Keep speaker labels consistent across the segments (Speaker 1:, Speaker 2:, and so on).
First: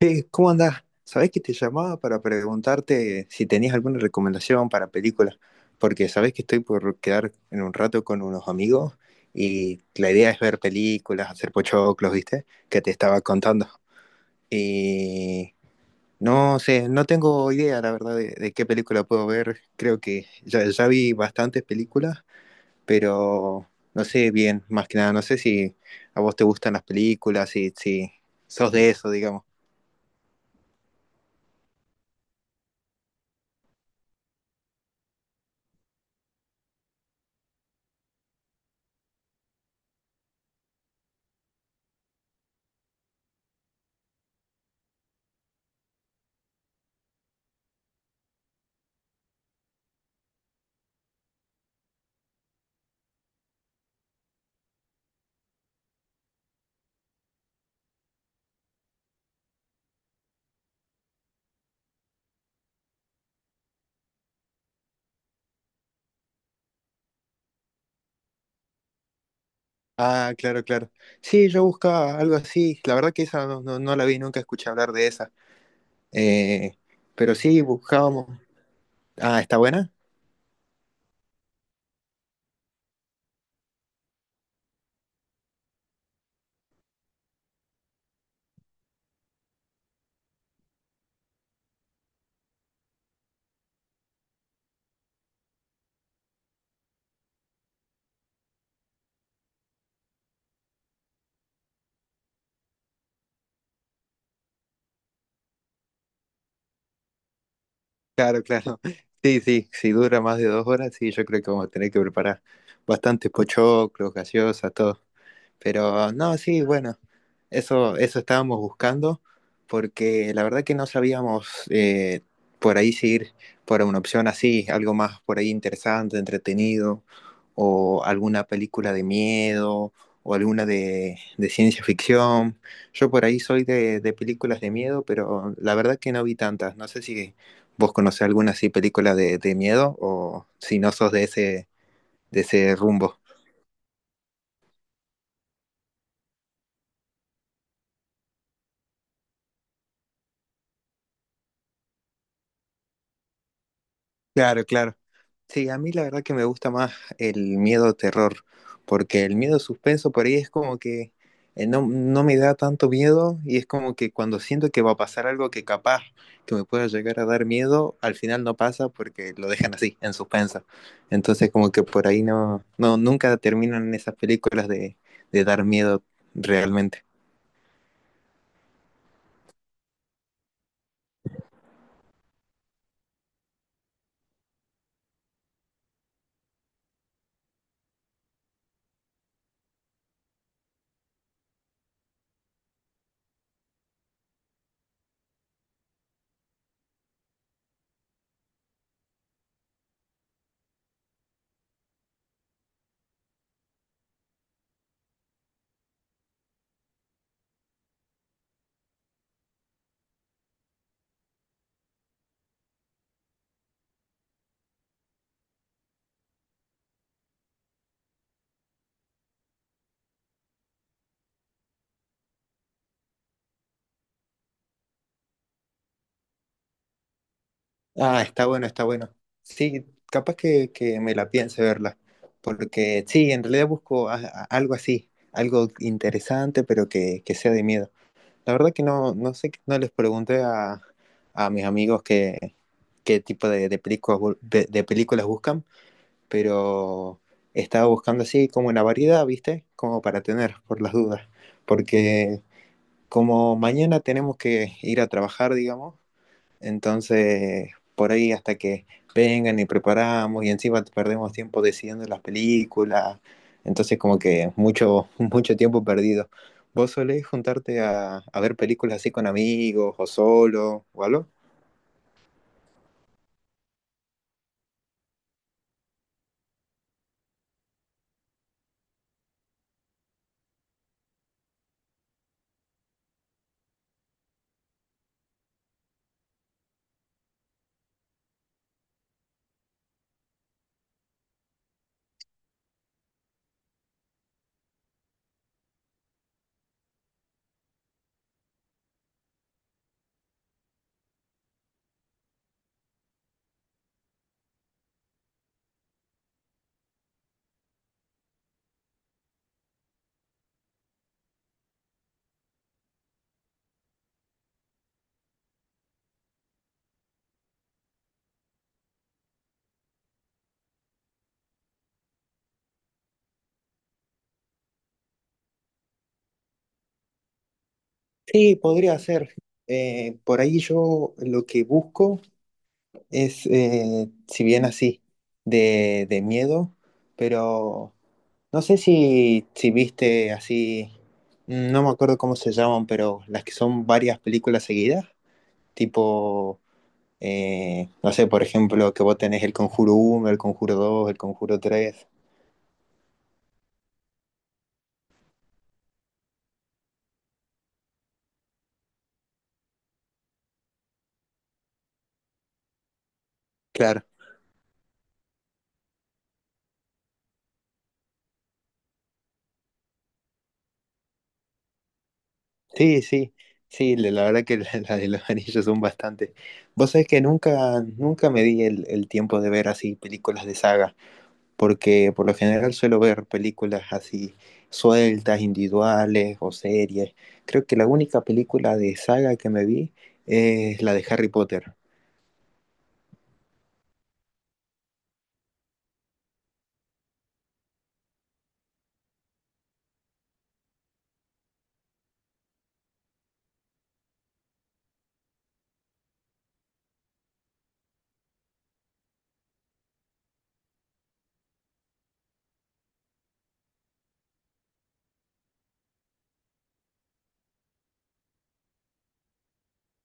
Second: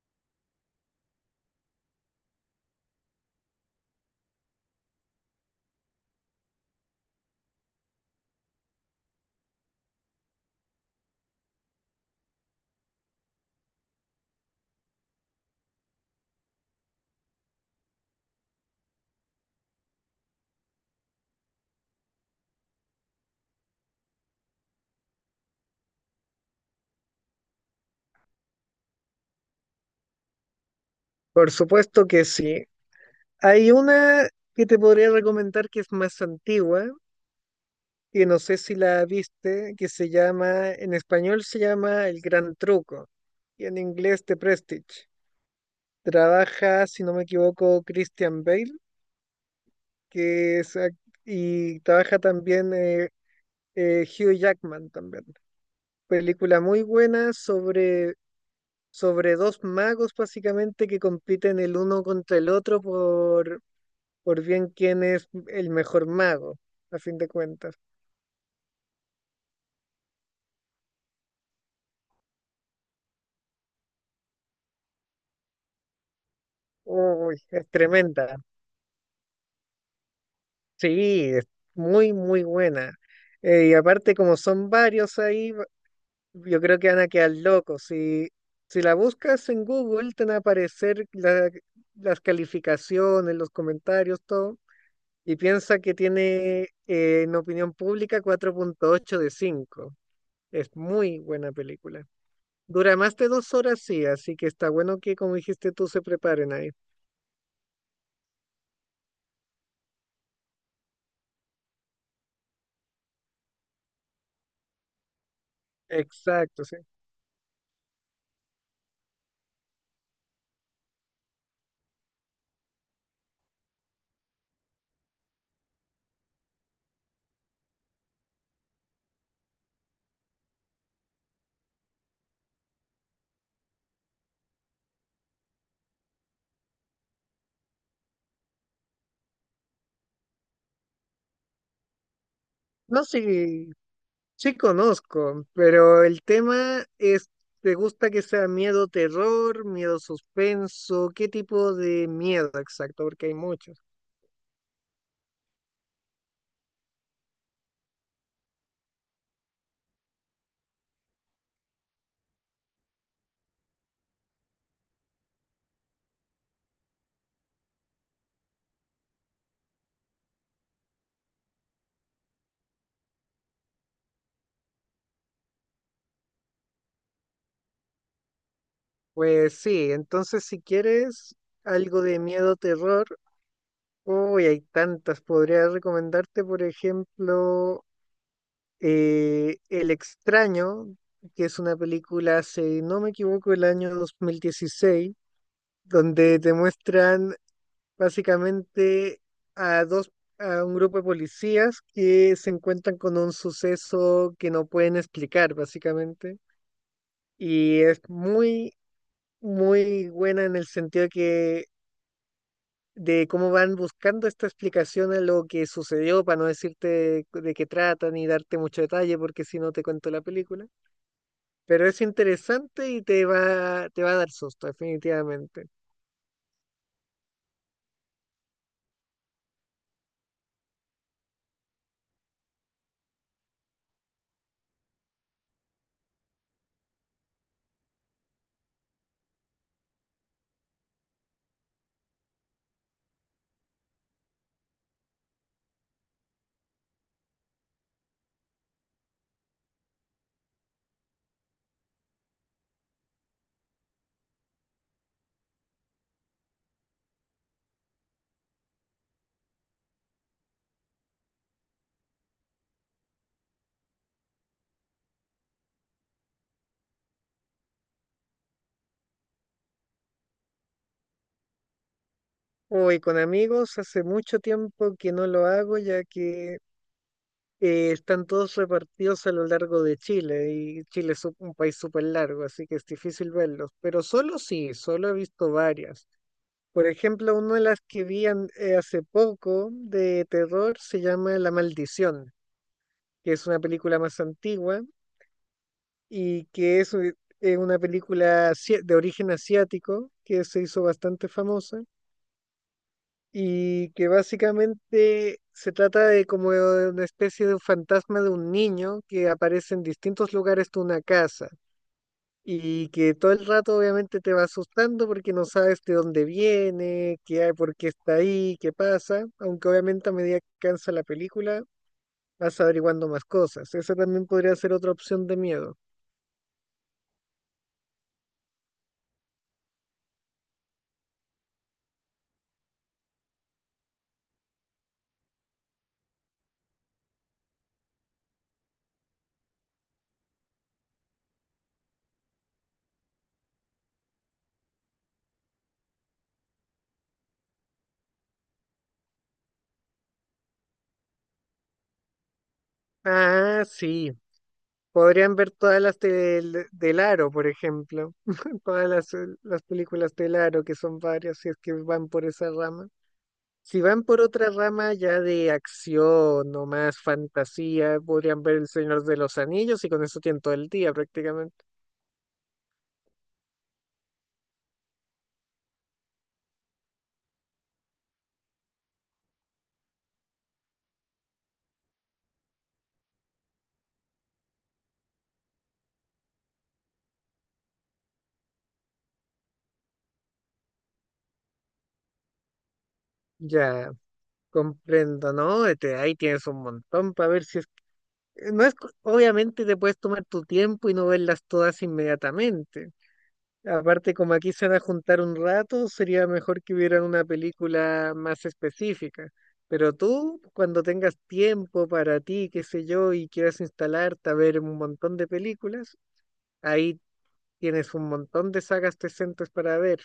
Speaker 1: Hey, ¿cómo andás? Sabés que te llamaba para preguntarte si tenías alguna recomendación para películas, porque sabés que estoy por quedar en un rato con unos amigos y la idea es ver películas, hacer pochoclos, ¿viste? Que te estaba contando. Y no sé, no tengo idea, la verdad, de qué película puedo ver. Creo que ya vi bastantes películas, pero no sé bien, más que nada, no sé si a vos te gustan las películas, si sos de eso, digamos.
Speaker 2: Por supuesto que sí. Hay una que te podría recomendar que es más antigua, que no sé si la viste, que se llama, en español se llama El Gran Truco y en inglés The Prestige. Trabaja, si no me equivoco, Christian Bale, que es, ac- y trabaja también Hugh Jackman también. Película muy buena sobre dos magos básicamente que compiten el uno contra el otro por bien quién es el mejor mago, a fin de cuentas.
Speaker 1: Ah, claro, claro. Sí, yo buscaba algo así. La verdad que esa no no la vi, nunca escuché hablar de esa. Eh, pero
Speaker 2: Uy,
Speaker 1: sí,
Speaker 2: es
Speaker 1: buscábamos.
Speaker 2: tremenda.
Speaker 1: Ah, ¿está buena?
Speaker 2: Sí, es muy, muy buena. Y aparte, como son varios ahí, yo creo que van a quedar locos. Si, si la buscas en Google, te van a aparecer las calificaciones, los comentarios, todo. Y piensa que tiene en opinión pública 4,8 de 5. Es muy buena película. Dura más de 2 horas, sí, así que está bueno que, como dijiste tú, se preparen ahí.
Speaker 1: Claro, claro. Sí, sí, si dura más de dos horas, sí, yo creo que vamos a tener que preparar bastantes pochoclos, gaseosas, todo. Pero no, sí,
Speaker 2: Exacto, sí.
Speaker 1: bueno, eso estábamos buscando porque la verdad que no sabíamos por ahí si ir por una opción así, algo más por ahí interesante, entretenido, o alguna película de miedo, o alguna de ciencia ficción. Yo por ahí soy de películas de miedo, pero la verdad que no vi tantas. No sé si vos conocés alguna así película de miedo o si no sos de ese
Speaker 2: No,
Speaker 1: rumbo.
Speaker 2: sí, sí conozco, pero el tema es, ¿te gusta que sea miedo terror, miedo suspenso? ¿Qué tipo de miedo exacto? Porque hay muchos.
Speaker 1: Claro, claro. Sí, a mí la verdad que me gusta más el miedo terror, porque el miedo suspenso por ahí es como que no me da tanto miedo y es como que cuando siento que va a pasar algo que capaz que me pueda llegar a dar miedo, al final no pasa porque lo dejan así, en suspenso. Entonces como que por ahí no nunca terminan esas películas de dar miedo realmente.
Speaker 2: Pues sí, entonces si quieres algo de miedo terror, uy, hay tantas. Podría recomendarte, por ejemplo, El extraño, que es una película, si no me equivoco, el año 2016 donde te muestran básicamente a dos, a un grupo de policías que se encuentran con un suceso que no pueden explicar, básicamente. Y es muy, muy buena en el sentido que de cómo van buscando esta explicación a lo que sucedió, para no decirte de qué trata ni darte mucho detalle, porque si no te cuento la película. Pero es interesante y te va a dar susto, definitivamente.
Speaker 1: Ah, está bueno, está bueno. Sí, capaz que me la piense verla, porque sí, en realidad busco algo así, algo interesante, pero que sea de miedo. La verdad que no, no sé, no les pregunté a mis amigos qué, qué tipo de películas, de películas buscan, pero estaba buscando así como una variedad, ¿viste? Como para tener, por las dudas, porque como mañana tenemos que ir a trabajar, digamos. Entonces, por ahí hasta que vengan y preparamos y encima perdemos tiempo decidiendo las películas. Entonces, como que mucho, mucho tiempo perdido. ¿Vos solés juntarte a ver películas así con amigos o solo o algo?
Speaker 2: Hoy con amigos hace mucho tiempo que no lo hago, ya que están todos repartidos a lo largo de Chile, y Chile es un país súper largo, así que es difícil verlos. Pero solo sí, solo he visto varias. Por ejemplo, una de las que hace poco de terror se llama La Maldición, que es una película más antigua y que eso es una película de origen asiático que se hizo bastante famosa y que básicamente se trata de como de una especie de un fantasma de un niño que aparece en distintos lugares de una casa y que todo el rato obviamente te va asustando porque no sabes de dónde viene, qué hay, por qué está ahí, qué pasa, aunque obviamente a medida que cansa la película vas averiguando más cosas. Esa también podría ser otra opción de miedo.
Speaker 1: Sí, podría ser. Por ahí yo lo que busco es, si bien así, de miedo, pero no sé si viste así, no me acuerdo cómo se llaman, pero las que son varias películas seguidas, tipo, no sé, por ejemplo, que vos tenés el Conjuro uno, el Conjuro dos, el Conjuro tres.
Speaker 2: Ah, sí. Podrían ver todas las del Aro, por ejemplo, todas las películas del Aro, que son varias, si es que van por esa rama. Si van
Speaker 1: Claro,
Speaker 2: por otra rama ya de acción o más fantasía, podrían ver El Señor de los Anillos, y con eso tienen todo el día prácticamente.
Speaker 1: sí, sí, sí, la verdad que las de los anillos son bastante. Vos sabés que nunca me di el tiempo de ver así películas de saga, porque por lo general suelo ver películas así sueltas, individuales o series. Creo que la única película de saga que me vi es la de Harry Potter.
Speaker 2: Ya, comprendo, ¿no? Este, ahí tienes un montón para ver si es... No es, co- Obviamente te puedes tomar tu tiempo y no verlas todas inmediatamente. Aparte, como aquí se van a juntar un rato, sería mejor que vieran una película más específica. Pero tú, cuando tengas tiempo para ti, qué sé yo, y quieras instalarte a ver un montón de películas, ahí tienes un montón de sagas decentes para ver.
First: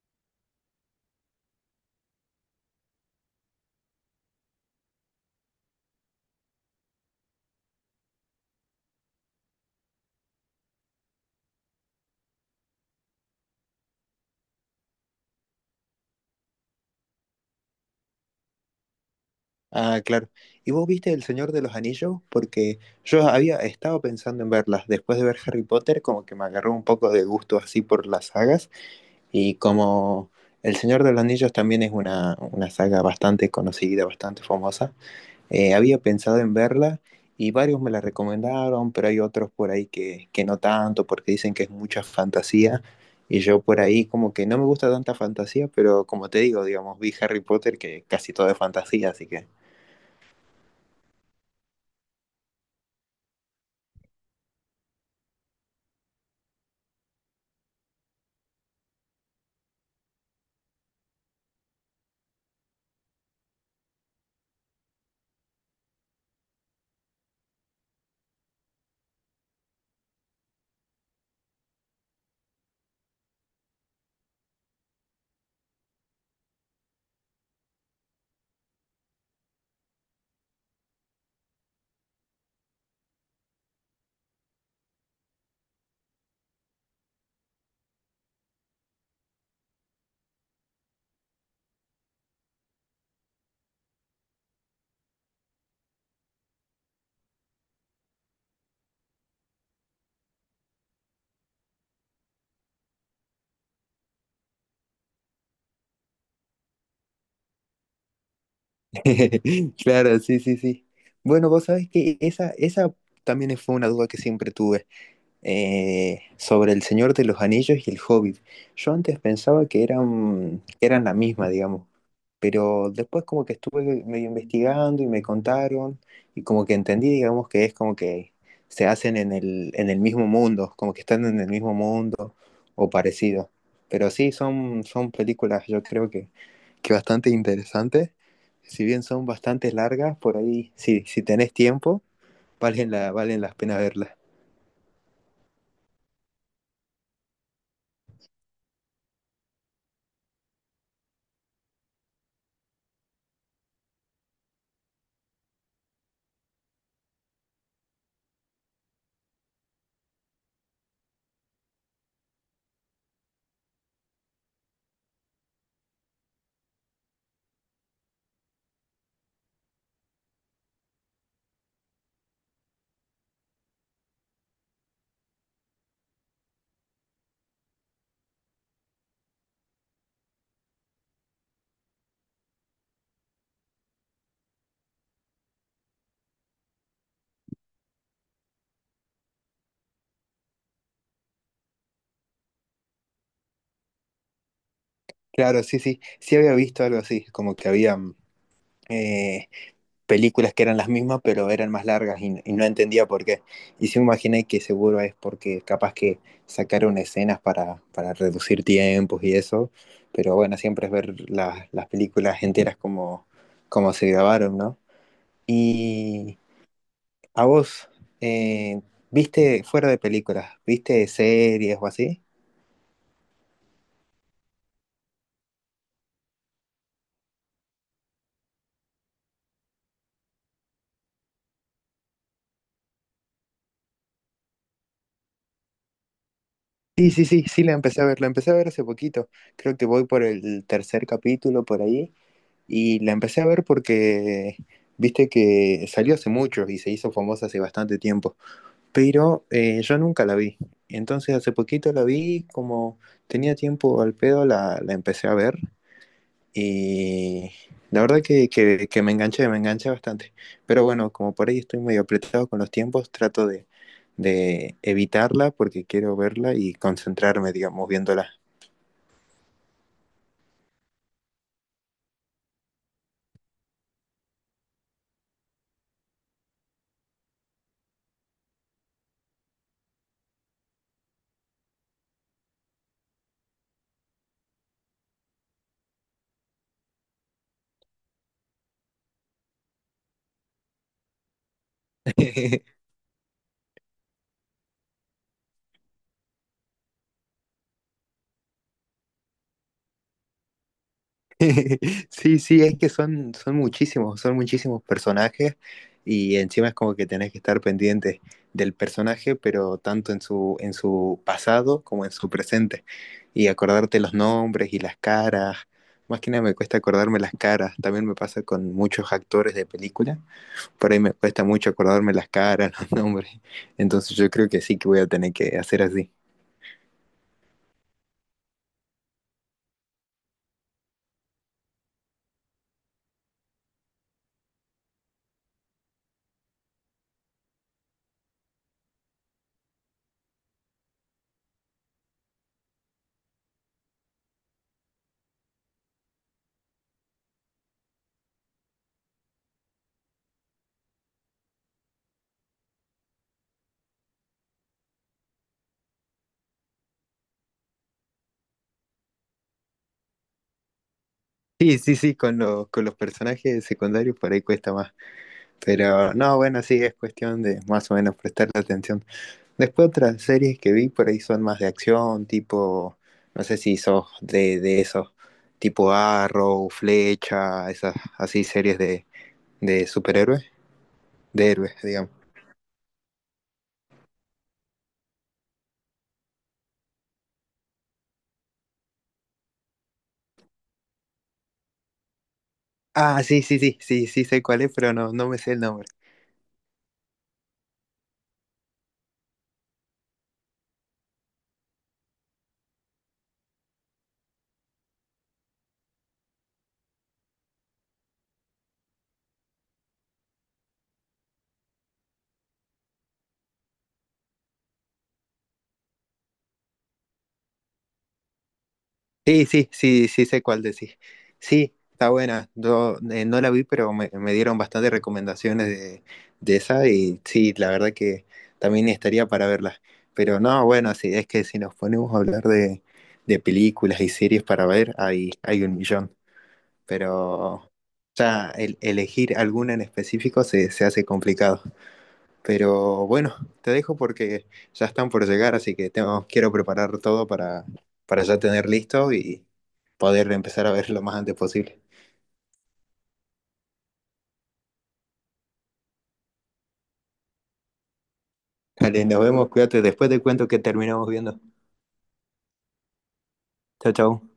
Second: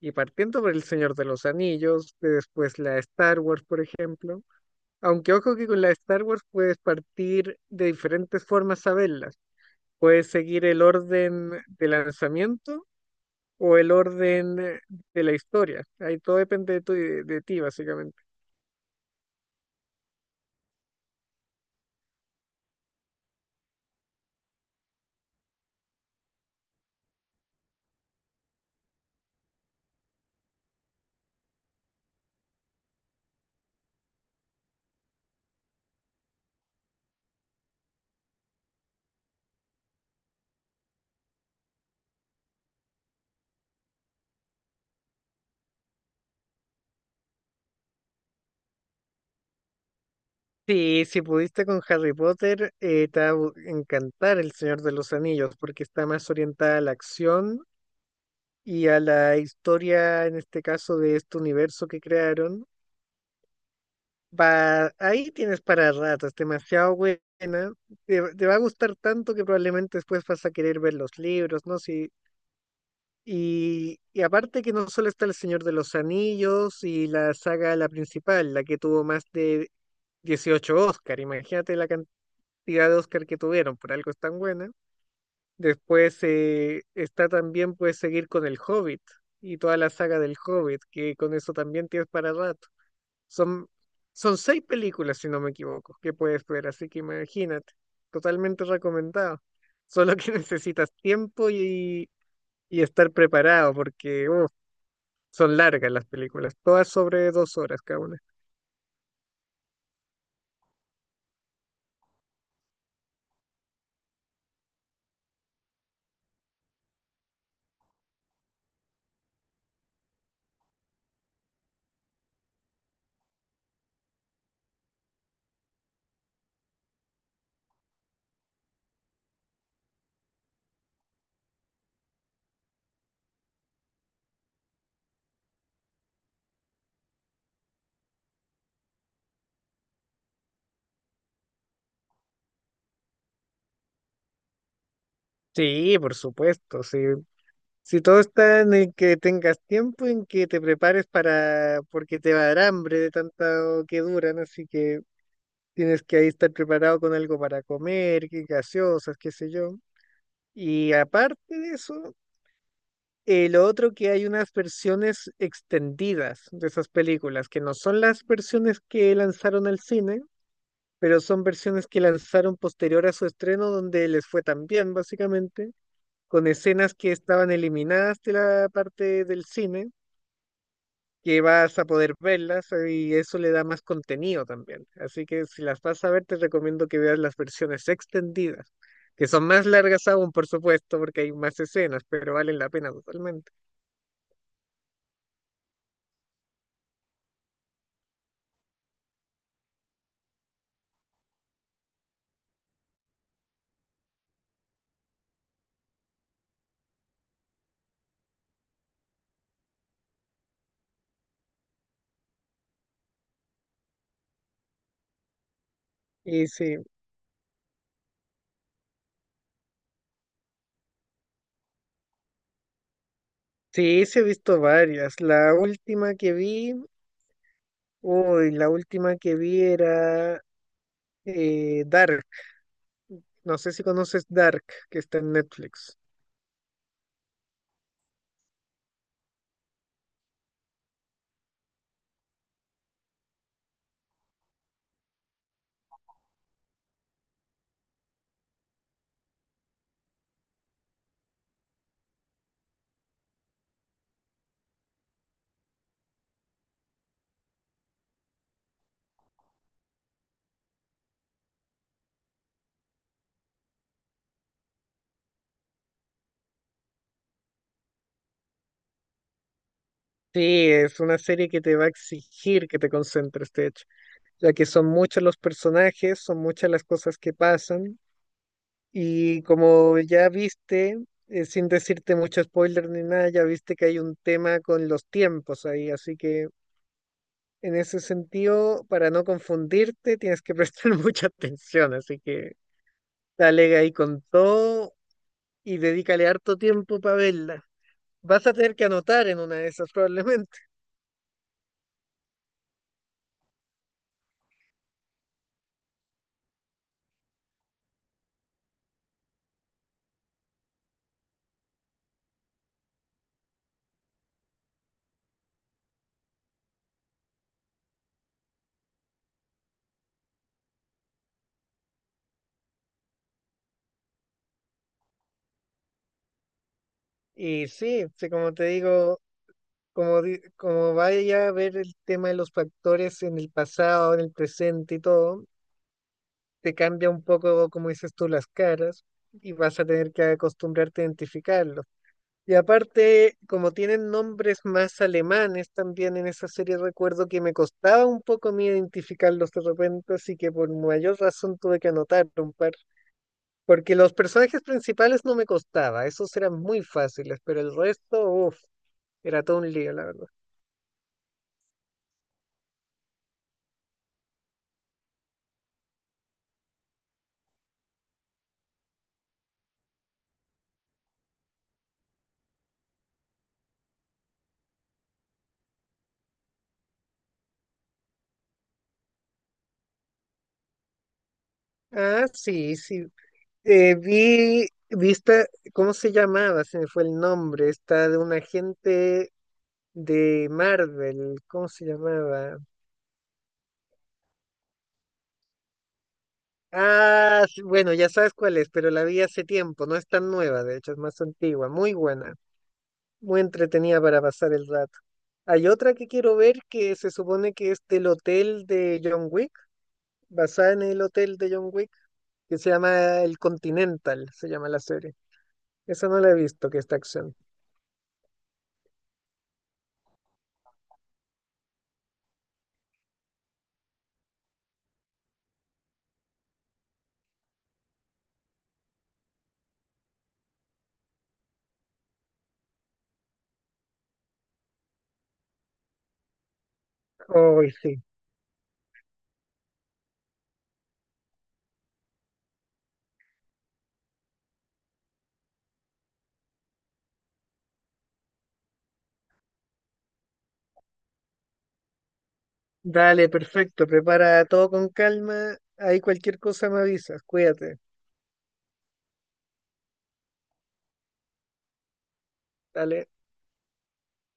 Speaker 2: Y partiendo por El Señor de los Anillos, de después la Star Wars, por ejemplo. Aunque ojo que con la Star Wars puedes partir de diferentes formas a verlas. Puedes seguir el orden de lanzamiento o el orden de la historia. Ahí todo depende de ti, básicamente.
Speaker 1: Ah, claro. ¿Y vos viste El Señor de los Anillos? Porque yo había estado pensando en verlas. Después de ver Harry Potter, como que me agarró un poco de gusto así por las sagas. Y como El Señor de los Anillos también es una saga bastante conocida, bastante famosa, había pensado en verla y varios me la recomendaron, pero hay otros por ahí que no tanto porque dicen que es mucha fantasía. Y yo por ahí como que no me gusta tanta fantasía, pero como te digo, digamos, vi Harry Potter que casi todo es fantasía, así que...
Speaker 2: Sí, si pudiste con Harry Potter, te va a encantar El Señor de los Anillos, porque está más orientada a la acción y a la historia, en este caso, de este universo que crearon. Va, ahí tienes para rato, es demasiado buena. Te va a gustar tanto que probablemente después vas a querer ver los libros, ¿no? Si, Y aparte que no solo está El Señor de los Anillos y la saga, la principal, la que tuvo más de 18 Oscar, imagínate la cantidad de Oscar que tuvieron, por algo es tan buena. Después está también, puedes seguir con El Hobbit y toda la saga del Hobbit, que con eso también tienes para rato. Son, son seis películas, si no me equivoco, que puedes ver, así que imagínate, totalmente recomendado. Solo que necesitas tiempo y estar preparado, porque son largas las películas, todas sobre 2 horas cada una.
Speaker 1: Claro, sí, sí, sí. Bueno, vos sabés que esa también fue una duda que siempre tuve, sobre El Señor de los Anillos y El Hobbit. Yo antes pensaba que eran la misma, digamos, pero después como que estuve medio investigando y me contaron y como que entendí, digamos, que es como que se hacen en el mismo mundo, como que están en el mismo mundo o parecido. Pero sí, son, son películas, yo creo que bastante interesantes. Si bien son bastante largas, por ahí, si tenés tiempo, valen valen las pena verlas.
Speaker 2: Sí, por supuesto, sí. Si todo está en que tengas tiempo, en que te prepares, para porque te va a dar hambre de tanto que duran, así que tienes que ahí estar preparado con algo para comer, que gaseosas, qué sé yo. Y aparte de eso, lo otro que hay unas versiones extendidas de esas películas, que no son las versiones que lanzaron al cine, pero son versiones que lanzaron posterior a su estreno donde les fue tan bien, básicamente, con escenas que estaban eliminadas de la parte del cine, que vas a poder verlas y eso le da más contenido también. Así que si las vas a ver, te recomiendo que veas las versiones extendidas, que son más largas aún, por supuesto, porque hay más escenas, pero valen la pena totalmente.
Speaker 1: Claro, sí, sí. Sí había visto algo así, como que había eh, películas que eran las mismas, pero eran más largas y no entendía por qué. Y sí me imaginé que seguro es porque capaz que sacaron escenas para reducir tiempos y eso, pero bueno, siempre es ver las películas enteras como, como se grabaron, ¿no? Y
Speaker 2: Y sí,
Speaker 1: a vos, eh, ¿viste fuera de películas? ¿Viste series o así?
Speaker 2: sí, sí he visto varias. La última que vi, uy, la última que vi era Dark. No sé si conoces Dark, que está en Netflix.
Speaker 1: Sí, sí, sí, sí, la empecé a ver, la empecé a ver hace poquito. Creo que voy por el tercer capítulo por ahí. Y la empecé a ver porque, viste que salió hace mucho y se hizo famosa hace bastante tiempo. Pero yo nunca la vi. Entonces hace poquito la vi, como tenía tiempo al pedo, la empecé a ver. Y la verdad que, que me enganché bastante. Pero bueno, como por ahí estoy medio apretado con los tiempos, trato de evitarla porque quiero verla y concentrarme, digamos, viéndola.
Speaker 2: Sí, es una serie que te va a exigir que te concentres, de hecho, ya que son muchos los personajes, son muchas las cosas que pasan, y como ya viste, sin decirte mucho spoiler ni nada, ya viste que hay un tema con los tiempos ahí, así que en ese sentido, para no confundirte, tienes que prestar mucha atención, así que dale ahí con todo y dedícale harto tiempo para verla. Vas a tener que anotar en una de esas probablemente.
Speaker 1: Sí, sí, es que son, son muchísimos personajes y encima es como que tenés que estar pendiente del personaje, pero tanto en su pasado como en su presente y acordarte los nombres y las caras. Más que nada me cuesta acordarme las caras, también me pasa con muchos actores de película, por ahí me cuesta mucho acordarme las caras, los nombres, entonces yo creo que sí que voy a tener que hacer así.
Speaker 2: Y sí, sí, como te digo, como vaya a ver el tema de los factores en el pasado, en el presente y todo, te cambia un poco, como dices tú, las caras, y vas a tener que acostumbrarte a identificarlos. Y aparte, como tienen nombres más alemanes también en esa serie, recuerdo que me costaba un poco a mí identificarlos de repente, así que por mayor razón tuve que anotar un par. Porque los personajes principales no me costaba, esos eran muy fáciles, pero el resto, uff. Era todo un lío, la verdad.
Speaker 1: Sí, sí, sí, con con los personajes secundarios por ahí cuesta más. Pero no, bueno, sí, es cuestión de más o menos prestarle atención. Después otras series que vi por ahí son más de acción, tipo, no sé si sos de esos, tipo Arrow, Flecha, esas así series de superhéroes, de héroes, digamos.
Speaker 2: Ah, sí, sí. Vi, ¿cómo se llamaba? Se me fue el nombre. Está de un agente de Marvel. ¿Cómo se llamaba?
Speaker 1: Ah, sí, sí, sí, sí, sí sé cuál es, pero no, no me sé el nombre.
Speaker 2: Ah, sí, bueno, ya sabes cuál es, pero la vi hace tiempo. No es tan nueva, de hecho, es más antigua. Muy buena. Muy entretenida para pasar el rato. Hay otra que quiero ver que se supone que es del hotel de John Wick, basada en el hotel de John Wick, que se llama El Continental, se llama la serie. Esa no la he visto, que está acción.
Speaker 1: Sí, sí, sí, sí sé cuál decís. Sí, está buena. Yo no la vi, pero me dieron bastantes recomendaciones de esa y sí, la verdad que también estaría para verla. Pero no, bueno, sí, es que si nos ponemos a hablar de películas y series para ver, hay un millón.
Speaker 2: Hoy
Speaker 1: Pero
Speaker 2: sí.
Speaker 1: ya elegir alguna en específico se hace complicado. Pero bueno, te dejo porque ya están por llegar, así que tengo, quiero preparar todo para ya tener listo y poder empezar a ver lo más antes posible.
Speaker 2: Dale, perfecto. Prepara todo con calma. Ahí cualquier cosa me avisas. Cuídate.
Speaker 1: Dale, nos vemos, cuídate, después te cuento que terminamos viendo.
Speaker 2: Dale.
Speaker 1: Chao, chao.